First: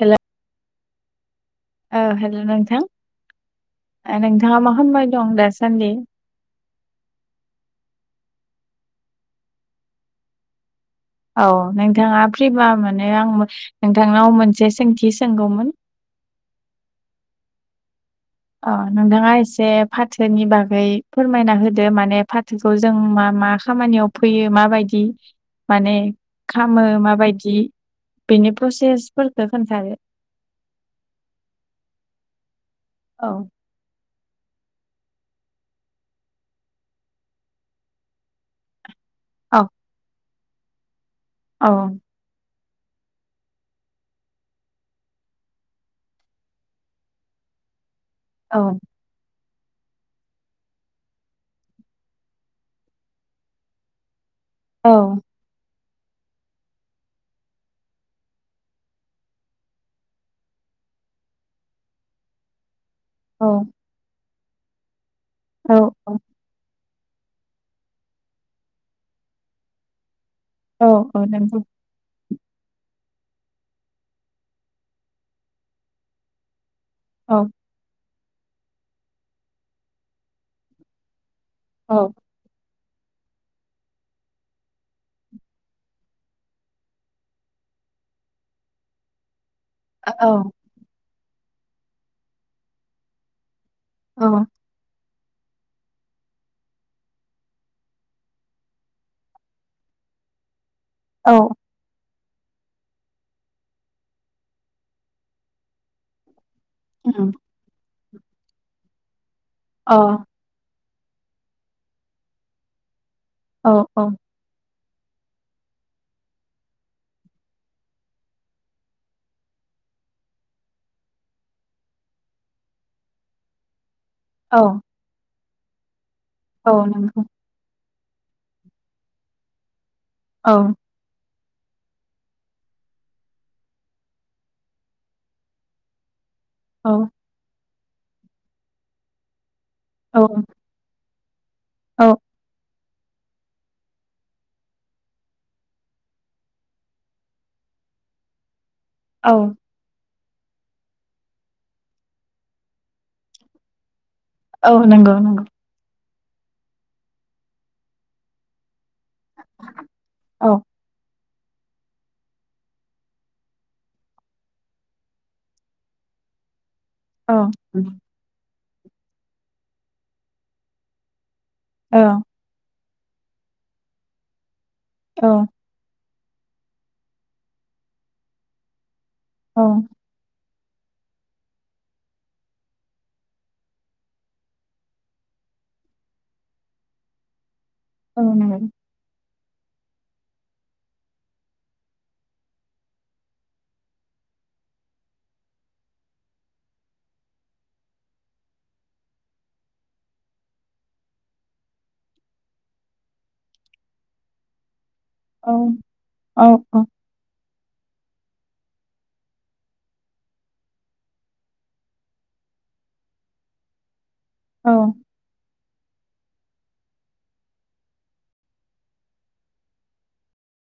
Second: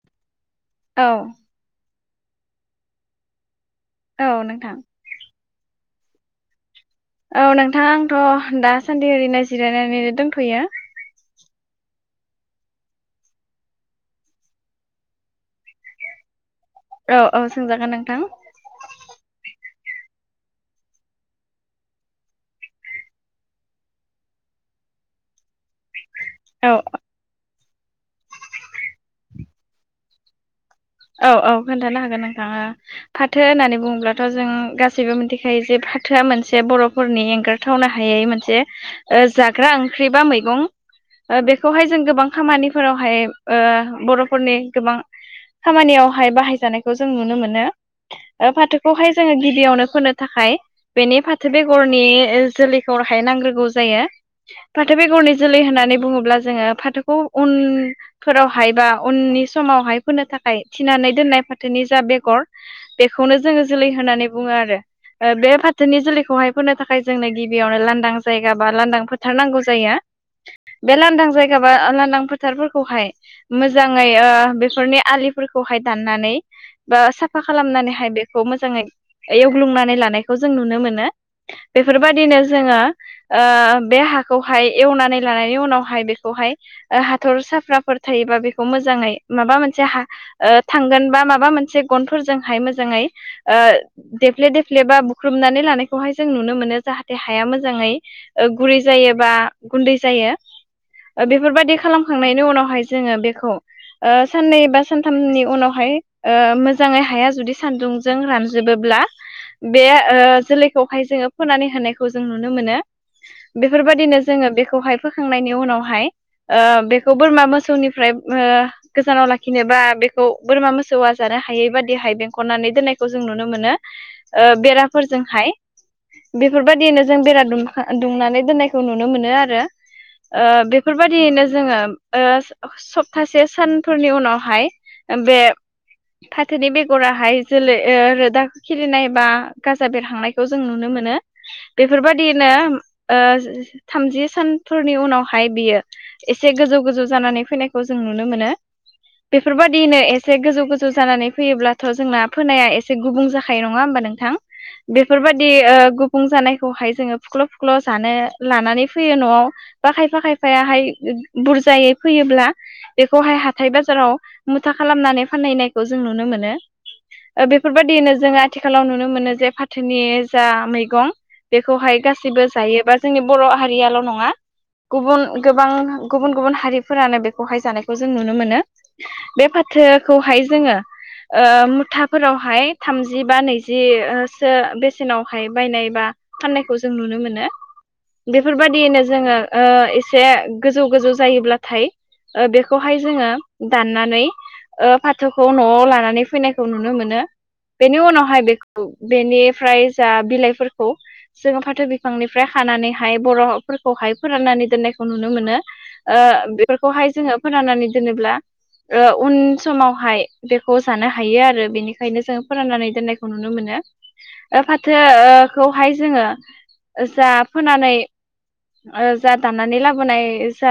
Hello औ ओ hello नोंथां औ नोंथांङा मा नोंथां खालामबाय दं दासान्दि औ नोंथां आंथ' दासान्दि ओरैनो जिरायनानै दंथ'यो औ नोंथाङा फ्रिबा माने आं नोंथांनाव मोनसे सोंथि सोंगौमोन औ औ सोंजागोन नोंथां अ नोंथांङा एसे फाथोनि बागै फोरमायना होदो माने फाथो खौ जों मा मा खामानियाव फैयो माबायदि माने औ खामो माबायदि बेनि प्रसेसफोरखौ खोन्थादो औ औ खोन्थानो हागोन नोंथां औ फाथो होननानै बुङोब्ला थाजों गासैबो मिथिखायो जे फाथोआ मोनसे बर'फोरनि एंगारथावनो हायै मोनसे ओ औ जाग्रा ओंख्रि बा मैगं औ बेखौहाय जों गोबां खामानिफोरावहाय ओ बर'फोरनि गोबां खामानियावहाय बाहायजानायखौ जों नुनो मोनो ओ औ फाथोखौहाय जोङो गिबियावनो फोनो थाखाय बेनि फाथो बेगरनि जोलैखौ हाय नांग्रोगौ जायो फाथो बेगरनि जोलै होननानै बुङोब्ला जोङो फाथोखौ उन फोरावहाय बा उननि समावहाय फोनो था खाय थिनानै दोननाय फाथोनि जा बेगर बेखौनो औ जोङो जोलै होनानै बुङो आरो ओ बे औ फाथोनि औ जुलैखौहाय फोनो थाखाय जोंनो गिबियावनो लांदां जायगा बा लांदां फोथार नांगौ जायो औ बे औ लांदां जायगा नंगौ बा लांदां फोथारफोरखौहाय मोजाङै ओ बेफोरनि आलि फोरखौहाय दाननानै बा साफा औ खालामनानैहाय बे खौ मोजाङै एवग्लुंनानै लानायखौ जों नुनो मोनो औ बेफोरबायदिनो जोङो ओ बे हाखौहाय एवनानै लानायनि उनावहाय बेखौहाय ओ हाथर साफ्राफोर थायोबा बेखौ मोजाङै माबा मोनसे हा औ ओ थांगोन बा माबा मोनसे गनफोरजोंहाय मोजाङै ओ औ देफ्ले दे फ्लेबा बुख्रुबनानै लानायखौहाय जों नुनो मोनो जाहाथे हाया मोजाङै ओ गुरै जायो बा गुन्दै जायो औ बेफोरबायदि खालामखांनायनि उनावहाय जोङो बेखौ साननै बा सानथामनि उनावहाय मोजाङै हाया उम जुदि सान्दुंजों रानजोबोब्ला बे अ जोलैखौहाय जोङो फोनानै होनायखौ जों नुनो मोनो औ औ बेफोरबायदिनो जोङो बेखौहाय फोखांनायनि उनावहाय बेखौ बोरमा मोसौनिफ्राय गोजानाव लाखि लाखिनोबा बेखौ बोरमा मोसौआ जानो हायै बादिहाय बेंखननानै दोननायखौ जों नुनो मोनो औ बेराफोरजोंहाय औ बेफोरबायदियैनो जों नंगौ बेरा दुम दुंनानै दोननायखौ नुनो मोनो आरो औ बेफोरबायदियैनो जोङो सप्तासे सानफोरनि उनावहाय बे फाथोनि औ बेगराहाय जोलै रोदा खिलिनाय बा गाजा औ बेरहांनायखौ जों नु नुनो मोनो औ बेफोरबायदि नो थामजि सानफोरनि उनावहाय बियो एसे गोजौ गोजौ जानानै फैनायखौ जों नुनो मोनो औ बेफोरबायदि दिनो एसे गोजौ गोजौ जानानै फैयोब्लाथ' जोंना फोनाया एसे गुबुं जाखायो नङा होमबा नोंथां औ नंगौ नंगौ बेफोरबायदि गुबुं जानायखौहाय जोङो फुख्ल' फुख्ल' जानो लानानै फैयो न'वाव बा खायफा औ खायफायाहाय बुरजायै फैयोब्ला बेखौहाय हाथाय बाजाराव मुथा खालामनानै फाननाय नायखौ जों नुनो मोनो औ ओ औ बेफोरबायदियैनो जों आथिखालाव नुनो मोनो जे फाथोनि जा मैगं बेखौहाय औ गासैबो जायोबा जोंनि बर' हारियाल' नङा गुबुन गोबां गुबुन गुबुन हारिफोरानो बेखौहाय जानायखौ जों नुनो मोनो बे औ फाथोखौहाय जोङो ओ मुथाफोरावहाय थामजि बा नैजिसो बेसेनावहाय बायनाय बा फाननायखौ जों नुनो मोनो औ नंगौ बेफोरबायदियैनो जोङो एसे गोजौ गोजौ जायोब्लाथाय बेखौहाय जोङो दाननानै फाथोखौ न'आव लानानै फैनायखौ नुनो मोनो बेनि उनावहाय बेखौ बेनिफ्राय जा बिलाइफोरखौ जोङो फाथो बिफांनिफ्राय खानानैहाय बर'फोरखौहाय फोराननानै दोननाय खौ नुनो औ मोनो औ औ बेफोरखौहाय जोङो फोरोनानानै दोनोब्ला उन समावहाय बेखौ जानो हायो आरो बेनिखायनो जों फोराननानै दोननायखौ नुनो मोनो ओ फाथोखौहाय जोङो जा फोनानै ओ जा दानानानै लाबोनाय जा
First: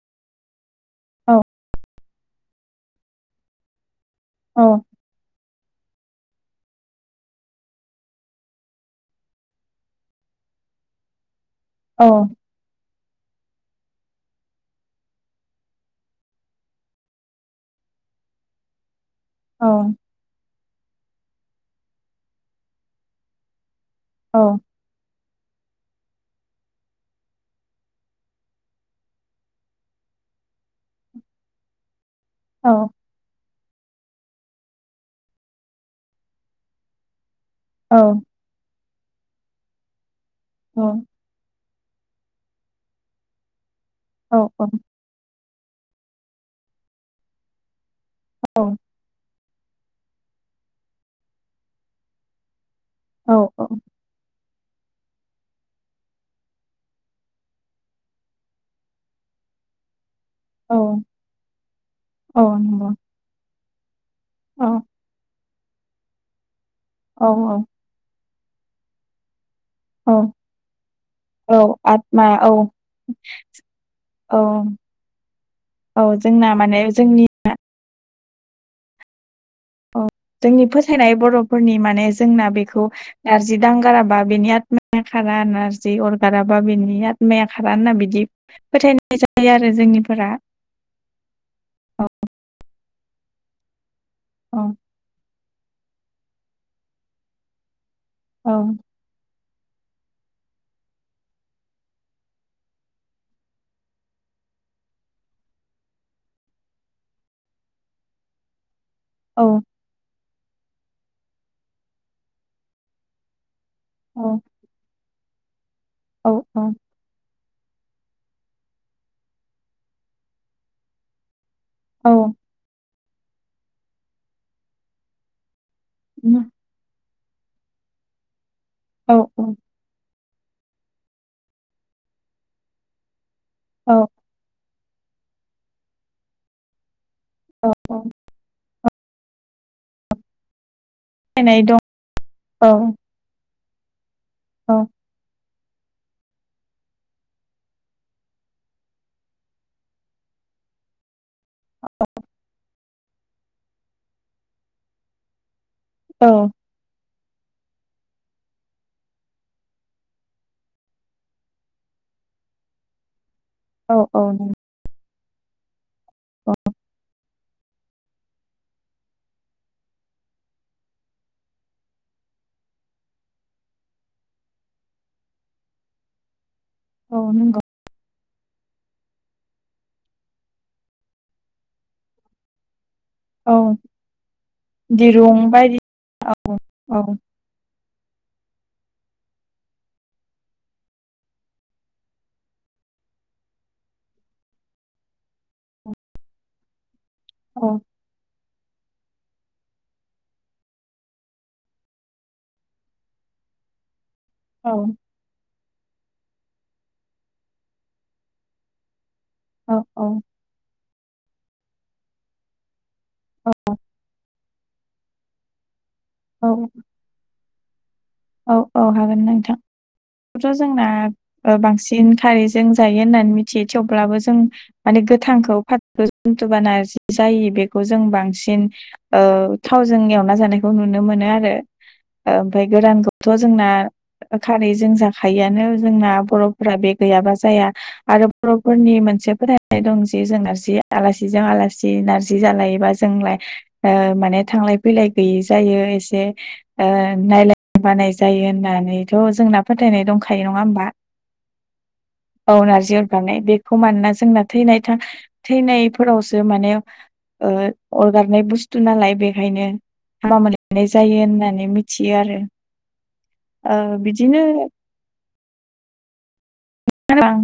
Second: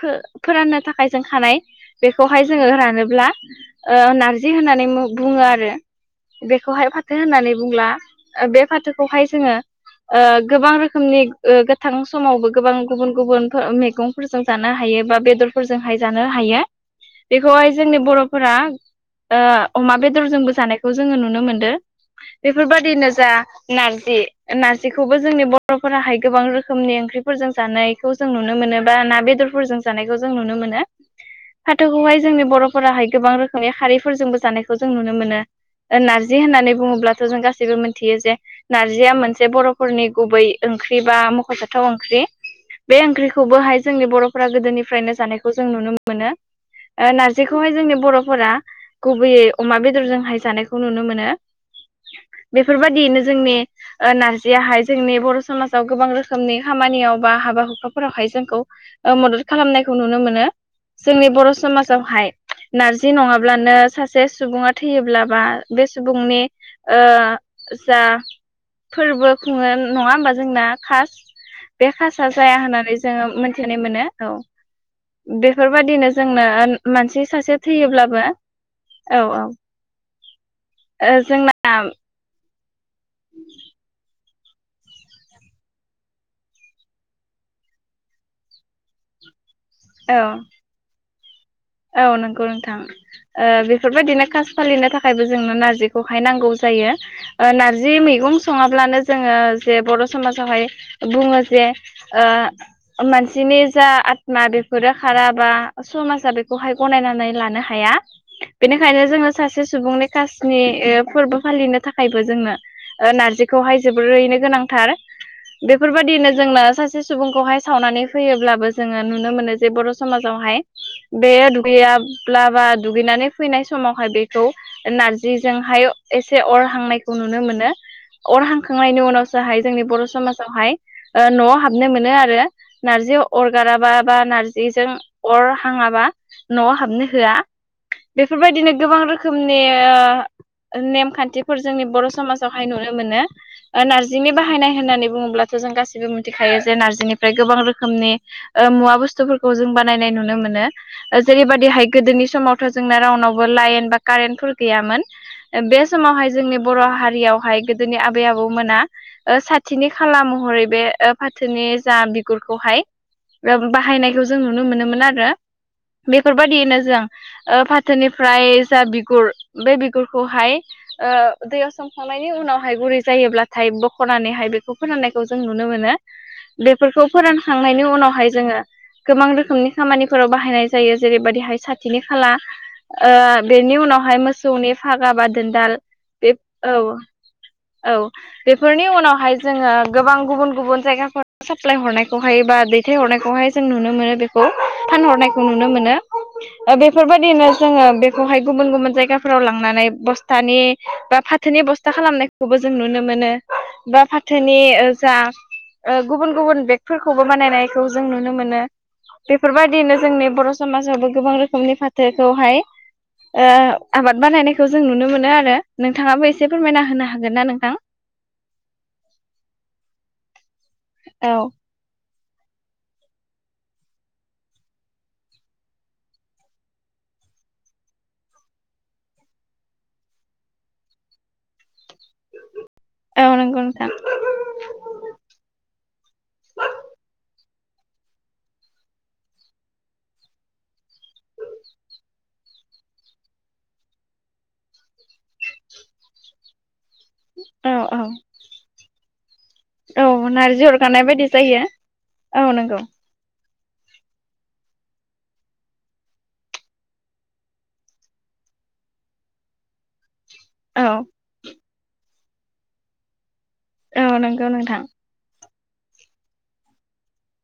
फो फोराननो थाखाय आखाइजों खानाय बेखौहाय जोङो रानोब्ला ओ नारजि औ होनानै बुङो आरो बेखौहाय फाथो होननानै बुंला बे फाथोखौहाय जोङो ओ गोबां रोखोमनि गो थां औ समावबो गोबां गुबुन गुबुन मैगंफोरजों जानो हायो बा बेदरफोरजोंहाय जानो हायो बेखौहाय जोंनि बर'फोरा औ औ ओ अमा बेदरजोंबो जानाय खौ जोङो नुनो मोनदो बेफोरबायदिनो जा नारजि ना रजिखौबो जोंनि बर'फोराहाय गोबां रोखोमनि ओंख्रिफोरजों जानायखौ जों नुनो मोनो बा ना बेदरफोरजों जानायखौ जों नुनो मोनो फाथोखौहाय जोंनि नंगौ बर'फोराहाय गोबां रोखोमनि खारिफोरजोंबो जानायखौ जों नुनो मोनो नारजि होननानै बुङोब्लाथ' जों गासै बो मिथियो जे नारजिया मोनसे बर'फोरनि गुबै ओंख्रि बा मख'जा थाव ओंख्रि बे ओंख्रिखौबोहाय जोंनि औ बर'फोरा गोदोनिफ्रायनो जानायखौ जों नुनो मोनो। ओ नारजिखौहाय जोंनि बर'फोरा गुबैयै अमा बेदरजोंहाय जानायखौ नुनो मोनो बेफोरबायदियैनो जोंनि ओ नारजियाहाय जोंनि बर' समाजाव गोबां रोखोमनि खामानियाव बा हाबा हुखाफोरावहाय जोंखौ ओ मदद खालामनायखौ नुनो मोनो जोंनि बर' समाजावहाय नारजि नङाब्लानो सा से सुबुङा औ थैयोब्ला बा बे सुबुंनि ओ जा फोरबो खुङो नङा औ ओमबा जोंना खास औ बे आतमा कासा औ जाया होननानै जोङो मोनथिनो मोनो औ बेफोरबादिनो औ जोंनो जोंना माने जोंनि मानसि सासे थैयोब्लाबो औ औ औ जोंनि फोथायनाय ओ जोंना बर'फोरनि माने जोंना बेखौ नारजि दांगाराबा बिनि आतमाया खारा नारजि अरगाराबा बिनि आतमाया खारा होनना बिदि फोथायनाय जायो आरो औ जोंनिफोरा औ नंगौ नोंथां ओ बेफोरबायदिनो कास औ फालिनो थाखायबो जोंनो नारजिखौहाय नांगौ जायो नारजि ओ मैगं औ सङाब्लानो जोङो जे बर' समाजावहाय बुङो जे ओ मानसिनि जा आतमा बेफोरो खाराबा समाजा बे खौहाय गनायनानै लानो हाया बेनिखायनो जोङो सासे सुबुंनि कासनि फोरबो फालिनो थाखायबो जोनो ओ नारजि खौहाय जोबोरैनो औ गोनांथार बेफोरबायदिनो औ जोंनो सासे सुबुंखौहाय सावनानै फैयोब्लाबो जोङो नुनो मोनो जे बर' समाजावहाय बे औ दुगैयाब्लाबा दुगैनानै फैनाय समावहाय बेखौ नारजिजोंहाय एसे अर हांनायखौ नुनो मोनो अर हांखांनायनि औ औ उनावसोहाय जोंनि बर' समाजावहाय न'आव हाबनो मोनो आरो नारजि अरगाराबा औ बा नारजि जेजों अर हाङाबा न'आव हाबनो होआ फोथायनाय बेफोरबायदिनो गोबां रोखोमनि नेम खान्थिफोर दं जोंनि बर' समाजावहाय औ नुनो मोनो नारजिनि बाहायनाय औ होननानै बुङोब्ला जों गासिबो मिथिखायो जे नारजिनिफ्राय गोबां रोखोमनि मुवा बुस्थुफोरखौ जों बानायनाय नुनो मोनो जेरैबायदिहाय गोदोनि समावथ' जोंना राउन्डावबो लाइन बा कारेन्टफोर गैयामोन बे समावहाय औ जोंनि बर' हारियावहाय गोदोनि आबै आबौमोना ओ साथिनि खाला महरै बे फाथोनि जा बिगुरखौहाय औ बाहायनायखौ औ जों नंगौ नुनो मोनोमोन आरो बेफोरबायदियैनो जों ओ फाथोनिफ्राय जा बिगुर बे बिगुरखौहाय ओ दैयाव सोम ब्रखांनायनि उनावहाय गुरै जायोब्लाथाय बख'नानैहाय बेखौ फोरोननायखौ जों नुनो मोनो। बेफोरखौ औ नंगौ फोरानखांनायनि उनावहाय जोङो गोबां रोखोमनि खामानि फोराव बाहायनाय जायो जेरैबायदिहाय साथिनि खाला औ बेनि उनावहाय मोसौनि फागा बा दिरुं दोनदाल बायदि बे औ औ बेफोरनि उनावहाय जोङो गोबां गुबुन गुबुन जायगाफोर साप्लााय हरनायखौहायो बा दै फिथायहरनायखौहाय जों नुनो मोनो बेखौ फानहरनायखौ नुनो मोनो बेफोरबायदिनो औ जोङो बे हाय गुबुन गुबुन जायगाफोराव लांनानै बस्थ बा फाथोनि बस्था खालामनाय खौबो जों नुनो मोनो बा फा थोनि औ जा गुबुन गुबुन बेगफोरखौबो बानायनायखौ जों नुनो मोनो बेफोरबायदिनो औ जोंनि बर' समाजावबो गोबां रोखोमनि फाथोखौहाय आबाद बानायनायखौ जों नुनो मोनो आरो नोंथाङाबो एसे फोरमायना होनो हागोन ना नोंथां औ औ हागोन नोंथां खौथ' जोंना औ बांसिन खारैजों जायो होननानै मिथियो थेवब्लाबो जों माने गोथांखौ फाथखौ जुथुबाना जायो बेखौ जों बांसिन थावजों एवना जानायखौ नुनो मोनो आरो ओमफ्राय गोरान थ' औ नंगौ जोंना नोंथां खारै जों जाखायोआानो जोंना बर'फोरा बे गैयाबा जाया आरो बर'फोरनि मोनसे फोथायनाय दं जे जों नारजि आलासिजों आलासि नारजि जालायोबा जोंलाय माने थांलाय फैलाय गैयै जायो एसे औ नायलाय औ बानाय जायो होननानैथ' जोंना फोथायनाय औ दंखायो नङा नारजि हबा अरगानाय बायदि जायो औ नारजि अ जानाय बेखौ मानोना जोंना थैनाय थैनायफोरावसो माने ओ अरगारनाय बुस्थु नालाय बेखायनो हामा मोनो औ नाय जायो होननानै मिथियो आरो ओ औ बिदिनो नंगौ नोंथां आं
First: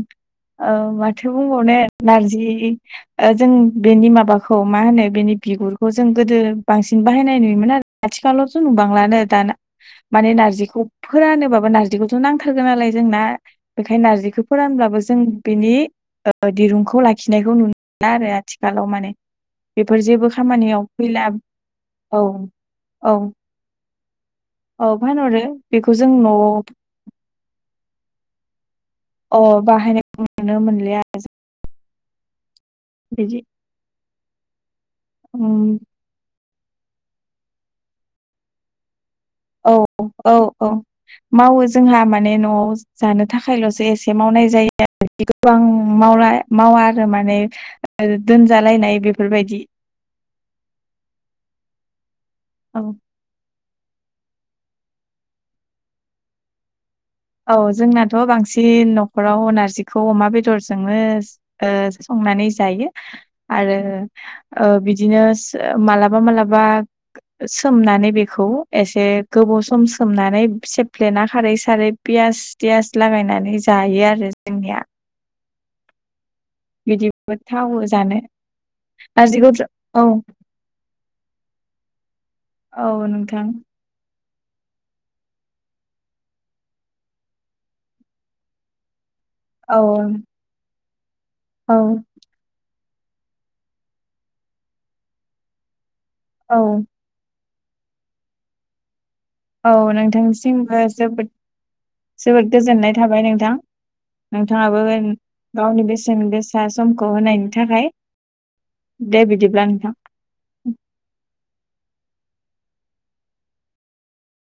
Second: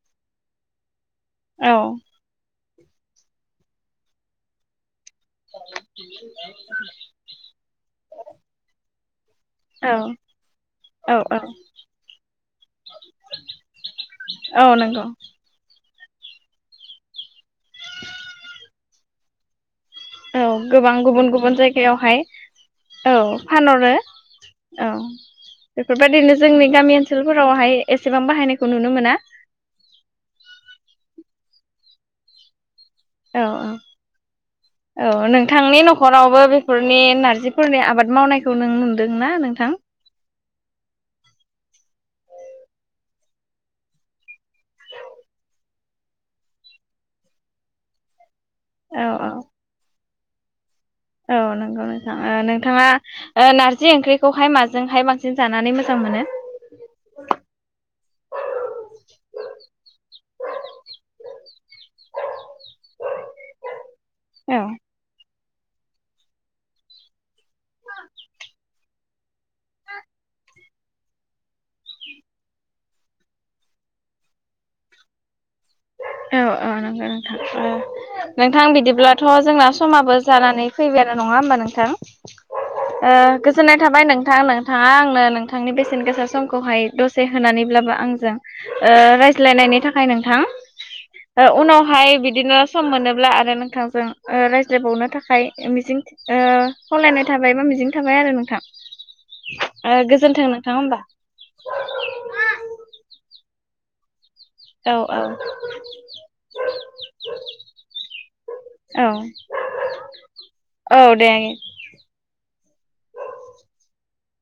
ओ माथो औ बुंबावनो नारजि ओ जों बेनि माबाखौ मा होनो बेनि बिगुरखौ जों गोदो बांसिन बाहाय नाय नुयोमोन आरो आथिखालावथ' नुबांलानो दाना औ माने नारजिखौ औ फोरानोबाबो नारजिखौथ' नांथारगोन नालाय जोंना बेखायनो नारजि औ औ फोरानब्लाबो नंगौ जों बेनि दिरुंखौ लाखिनायखौ नुनो‌ आरो आथिखालाव माने बेफोर जेबो औ खामानियाव गोबां फैला गुबुन गुबुन जायगायावहाय औ औ फानहरो औ फानहरो बेखौ जों बेफोरबायदिनो न'आव जोंनि गामि ओनसोलफोरावहाय एसेबां बाहायनायखौ नुनो मोना अ बाहायनायखौ नुनो मोनलिया आरो जों बिदि औ औ उम, नोंथांनि न' खरावबो बेफोरनि नारजिफोरनि आबाद मावनायखौ नों नुदोंना नों औ औ औ मावो जोंहा माने न'आव जानो थाखायल'सो एसे मावनाय जायो आरो गोबां मावला मावा आरो माने दोनजालायनाय औ औ बेफोरबायदि औ नंगौ नोंथां ओ औ नोंथाङा ओ नारजि ओंख्रिखौहाय माजोंहाय बांसिन जानानै मोजां मोनो औ जोंनाथ' बांसिन न'खराव नारजिखौ अमा बेदरजोंनो ओ संनानै जायो आरो औ ओ बिदि दिनो मालाबा मालाबा सोमनानै बेखौ एसे गोबाव सम सोमनानै सेफ्लेना खारै सारै पियास थियास लागायनानै जायो आरो जोंनिया औ औ नंगौ बिदिबो नोंथां थावो जानो नोंथां बिदिब्लाथ' नारजिखौ जोंना औ समाबो जानानै फैबायानो नङा होमबा नोंथां औ ओ नोंथां गोजोननाय थाबाय नोंथां नोंथाङा आंनो नोंथांनि बेसेन गोसा समखौहाय दसे होनानैब्लाबो आंजों ओ रायज्लायनायनि औ थाखाय नोंथां ओ औ उनावहाय बिदिनो सम मोनोब्ला आरो नोंथांजों रायज्लायबावनो थाखाय मिजिं ओ औ खावलायनाय थाबाय बा मिजिं थाबाय आरो नोंथां औ ओ गोजोन्थों नोंथां नोंथांसिमबो होमबा जोबोद जोबोद गोजोननाय थाबाय नोंथां नोंथाङाबो औ औ गावनि बेसेन गोसा समखौ होनायनि थाखाय दे औ बिदिब्ला नोंथां औ दे